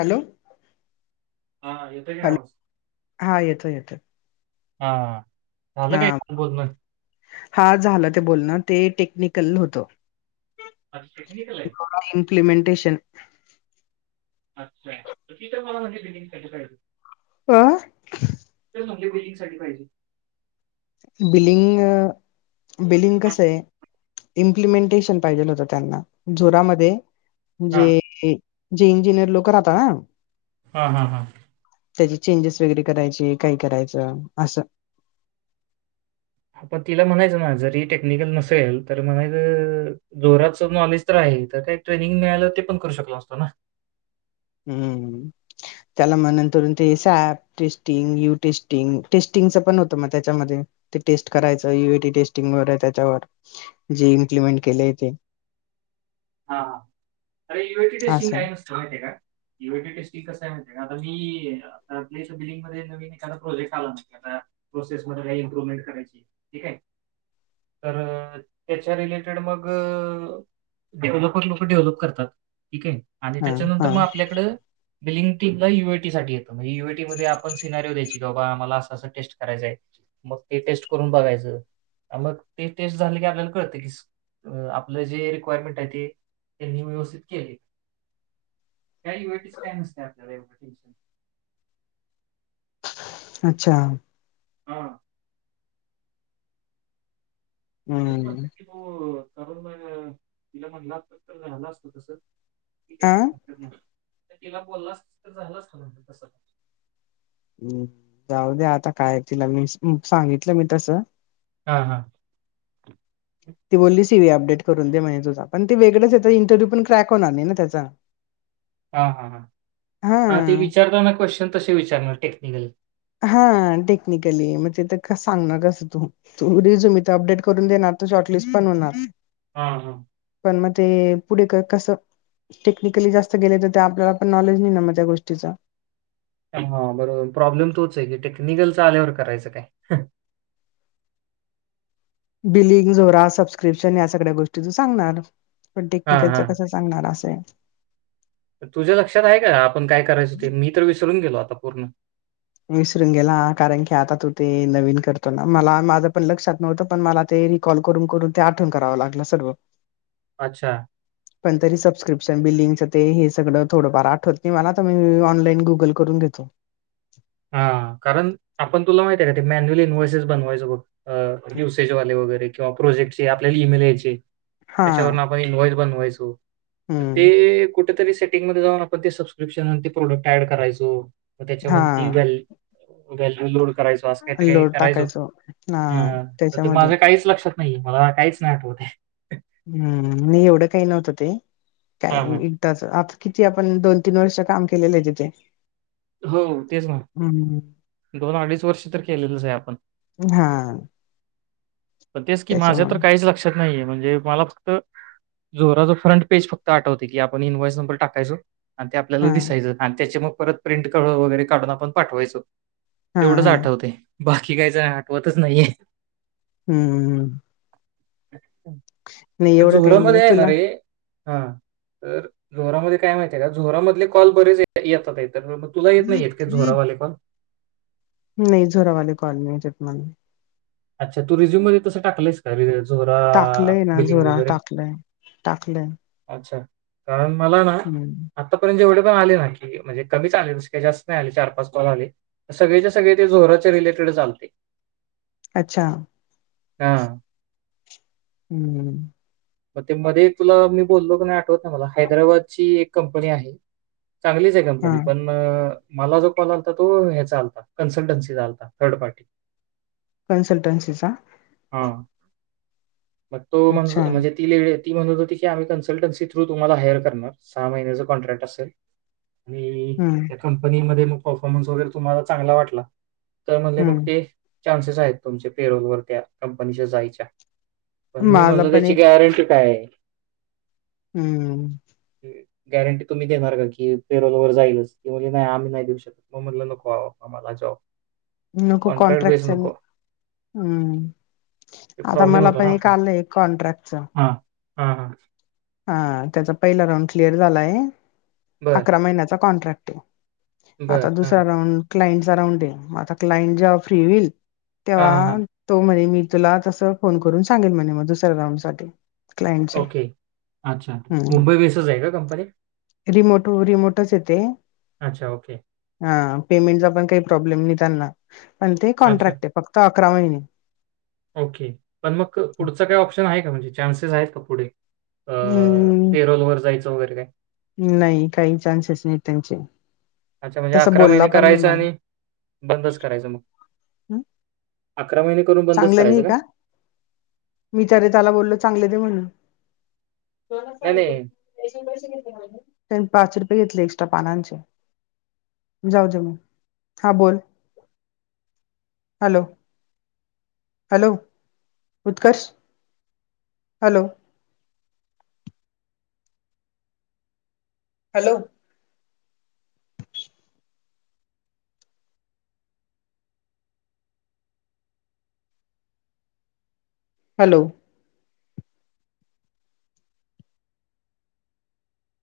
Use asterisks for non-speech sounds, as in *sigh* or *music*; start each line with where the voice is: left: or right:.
left: Hello.
right: हा येतोय काय
left: हॅलो.
right: आवाज
left: हा, येतोयं-येतोयं.
right: हा, झालं काय इथलं बोलणं?
left: हा, झालं ते बोलणं. ते टेक्निकल होतं.
right: आज टेक्निकल आहे.
left: इम्प्लीमेंटेशन.
right: अच्छा, तर ति तर मला म्हणे, बिलींग कसं करायचं?
left: आ.
right: म्हणजे बिलिंगसाठी पाहिजे.
left: बिलिंग-बिलिंग
right: हा
left: कसं आहे. इम्प्लिमेंटेशन पाहिजेल होत त्यांना, जोरामध्ये.
right: हा.
left: जे जे इंजिनियर लोक राहता ना
right: हा-हा, हा.
left: त्याचे चेंजेस वगैरे करायचे, काही करायचं असं.
right: पण तिला म्हणायचं ना, जरी टेक्निकल नसेल तर म्हणायचं. जोराच नॉलेज तर आहे, तर काही ट्रेनिंग मिळालं, ते पण करू शकला असतो ना?
left: हम्म. त्याला म्हण करून ते सॅप टेस्टिंग, यू टेस्टिंग, टेस्टिंगच पण होतं मग त्याच्यामध्ये. ते टेस्ट करायचं, युएटी टेस्टिंग वगैरे, त्याच्यावर जे इम्प्लिमेंट केले ते.
right: हा-हा अरे यूएटी टेस्टिंग
left: असं
right: काय नसतं? माहीतआहे का? युएटी टेस्टिंग कस आहे, माहिती का? बिलिंग मध्ये नवीन एखादा प्रोजेक्ट आला, आ प्रोसेस मध्ये काही इम्प्रवमेंट करायची. ठीक आहे, तर त्याच्या रिलेटेड मग डेव्हलपरं लोक डेव्हलप करतात, ठीक आहे, आणि
left: हा
right: त्याच्यानंतर
left: हा
right: मग आपल्याकडं बिलिंग टीमला युएटीसाठीे येतं म्हणजे, युएटी मध्ये आपण सिनारियो द्यायची की, बाबा, आमला असं-असं टेस्ट करायचं आहे. मग ते टेस्ट करून बघायचं, मग ते टेस्ट झाले की आपल्याला कळते की आपलं जे रिक्वायरमेंट आहे ते त्यांनी व्यवस्थित केले. काही युएटीच काही नसतं आपल्याला एवढं टेशन.
left: अच्छा.
right: हा. तेच
left: हम्म
right: म्हणत्यात की, म तिला म्हणला असतं तर झाला असतं तसचं. ठिक आहे,
left: आ
right: काय हरकत नाही. तर तिला बोललाच असतास, तर झालं असतं तसं.
left: हम्म, जाऊ द्या आता. काय, तिला मी सांगितलं मी तसं.
right: हा-हा.
left: ती बोलली सी व् अपडेट करून दे म्हणेज तुझ पण ते वेगंचचा इंटरव्यू पण क्रॅक होणार नाही. ना त्याचा
right: हा हा ह हा ते विचारत. ना क्वेश्चन तसे विचारणार टेक्निकल
left: हा टेक्निकली मग ते तर सांगणार. कसं तू तू रिझूम इथ अपडेट करून देणार. तर शॉर्टलिस्ट पण होणार
right: हा हा
left: पण मग ते पुढे कसं टेक्निकली जास्त गेले. तर त्या आपल्याला पण नॉलेज नाही. ना मग त्या गोष्टीचा
right: हा बरोबर प्रॉब्लेम तोच आहे. की टेक्निकलचा आल्यावर करायचं काय?
left: बिलिंग जोरा सबस्क्रिप्शन या सगळ्या गोष्टी त सांगणार. पण
right: हां,
left: टेक्निकलच
right: हां.
left: कस सांगणार असे.
right: तुझ्या लक्षात आहे. का आपण काय करायचं ते मी तर विसरून गेलो. आता पूर्ण
left: विसरून गेला. कारण की आता तू ते नवीन करतो. ना मला माझं पण लक्षात नव्हतं. पण मला ते कॉल करून करून ते आठवण करावं लागलं. सर्व
right: अच्छा
left: पण तरी सबस्क्रिप्शन बिलिंच ते हे सगळं थडफार आठवत मी मला तर मी ऑनलाईन गुगल करून घेतो.
right: हा कारण आपण तुला माहिती आहे. का ते मॅन्युअली इन्व्हसेस बनवायचं बघ अ युसेजवाले वगैरे किंवा प्रोजेक्टचे आपल्याला ईमेलचे
left: हा
right: त्याच्यावरून आपण इन वाॅईज बनवायचो
left: हम्म
right: ते कुठेतरी सेटिंगमध्ये जाऊन आपण ते सबस्क्रिप्शन ते प्रोडक्ट ऍड करायचो.
left: हा
right: त्याच्यामध्ये गॅलरी लोड करायचो. आस काही काही
left: लोड
right: करायचो.
left: टाकायचो हा
right: ते
left: त्याच्यामध्ये
right: माझं काहीच लक्षात न नाही मला काहीच नाही आठवत आहे.
left: हम्म मी एवढं काही नव्हतं. ते काय
right: हां, हां.
left: आता किती आपण दोन तीन वर्ष काम केलेलं आहे. तिथे
right: हो तेच मग,
left: हम
right: दोन अडीच वर्ष तर केलेलंच आहे. आपण
left: हा
right: पण तेच की माझ्या तर
left: त्याच्यामुळे
right: काहीच लक्षात नाहीये. म्हणजे मला फक्त जोराचं फ्रंट पेज फक्त आठवते. की आपण इनवाॅइस नंबर टाकायचो. आणि ते आपल्याला
left: हा
right: दिसायचं. आणि त्याचे मग परत प्रिंट वगैरे काढून आपण पाठवायचो.
left: हा
right: तेवढंच
left: हा
right: आठवते बाकी काहीच आठवतच नाहीये.
left: हम्म. नाही एवढं काही नाही
right: झोरोमध्ये आहे ना
left: तुला
right: रे हा तर झोरामध्ये काय माहित आहे. का झोरामधले कॉल बरेच येतात आहे तर तुला येत नाहीय का झोरावाले काॅल
left: नाही झोरावाली कॉल नाही आहे येत्यात. मला
right: अच्छा तू रिझ्यूमध्ये तस टाकलास का झोरा
left: टाकलंय ना
right: बिलिंग
left: झोरा
right: वगैरे
left: टाकलंय. टाकलंय
right: अच्छा कारण मला ना
left: हम्म
right: आत्तापर्यंत जेवढे पण आले. ना की म्हणजे कमीच आले जास्त नाही आले चार पाच बल आले. सगळेच्या सगळे ते जराचे रिलेटेड आलते.
left: अच्छा?
right: हा
left: हम्म
right: मग ते मध्ये तुला मी बोललो क नाही. आठवत मला हैदराबादची एक कंपनी आहे चांगलीच
left: हा
right: कंपनी पण मला जो कॉल आलता तो ह्याचा आलता कन्ल्टन्सी चा आलता थर्ड पार्टी
left: कन्सल्टन्सी चा
right: हा पण तो म्हण
left: अच्छा
right: म्हणजे ती लेडी ती म्हणतं हो ती की आम्ही कन्सल्टन्सी थ्रू तुम्हाला हायर करणार सहा महिन्याचा कॉन्ट्रॅक्ट असेल. *inaudible*
left: हम्म.
right: त्या कंपनीमध्ये मग परफॉर्मन्स वगैरे तुम्हाला चांगला वाटला तर म्हणले मग
left: हम्म
right: ते चान्सेस आहेत तुमचे पॅरोल वरती कंपनीच्या जायच्या पण मी
left: मला
right: म्हणल
left: पण
right: त्याची
left: एक
right: गॅरंटी काय आहे?
left: हम्म.
right: गॅरंटी तुम्ही देणार का की पेरोल वर जाईलच ती म्हणली नाही आम्ही नाही देऊ शकत. म म्हणल नको आओ आम्हाला जॉब
left: नको कॉन्ट्रॅक्ट
right: बेस
left: च आणि
right: नको
left: हम्म
right: ते
left: आता मला पण एक आलंय एक कॉन्ट्रॅक्टच
right: हा हा हा
left: हा त्याचा पहिला राऊंड क्लिअर झालाय
right: बर
left: अकरा महिन्याचा कॉन्ट्रॅक्ट ये.
right: बर
left: आता
right: हां
left: दुसरा राऊंड क्लायंटचा राऊंड ये आता क्लायंट जेव्हा फ्री होईल तेव्हा
right: हां हां
left: तो म्हणे मी तुला तस फोन करून सांगेल म्हणे मग दुसऱ्या राउंड साठी क्लायंटच्या
right: ओके अच्छा मुंबई बेसच आहे का कंपनी
left: रिमोट *inaudible* रिमोटच येते
right: अच्छा ओके.
left: हा पेमेंटचा पण काही प्रॉब्लेम नाही त्यांना पण ते
right: अच्छा
left: कॉन्ट्रॅक्ट आहे फक्त अकरा महिने
right: ओके पण मग पुढचा काय ऑप्शन आहे का म्हणजे चान्सेस आहेत का पुढे
left: हम्म
right: पेरोल वर जायचं वगैरे काय?
left: नाही काही चान्सेस नाही त्यांचे.
right: अच्छा म्हणजे
left: तसं
right: अकरा
left: बोलला
right: महिने
left: पण नाही
right: करायचं
left: मला
right: आणि बंदच करायचं मग
left: हं,
right: अकरा महिने करून बंदच
left: चांगलं नाही
right: करायचं
left: का मी तर त्याला बोलल चांगलं दे म्हणून.
right: नाही, नाही.
left: *unintelligible* त्याने पाच रुपये घेतले एक्स्ट्रा पानांचे. जाऊ दे मग हा बोल hello hello Utkarsh hello hello hello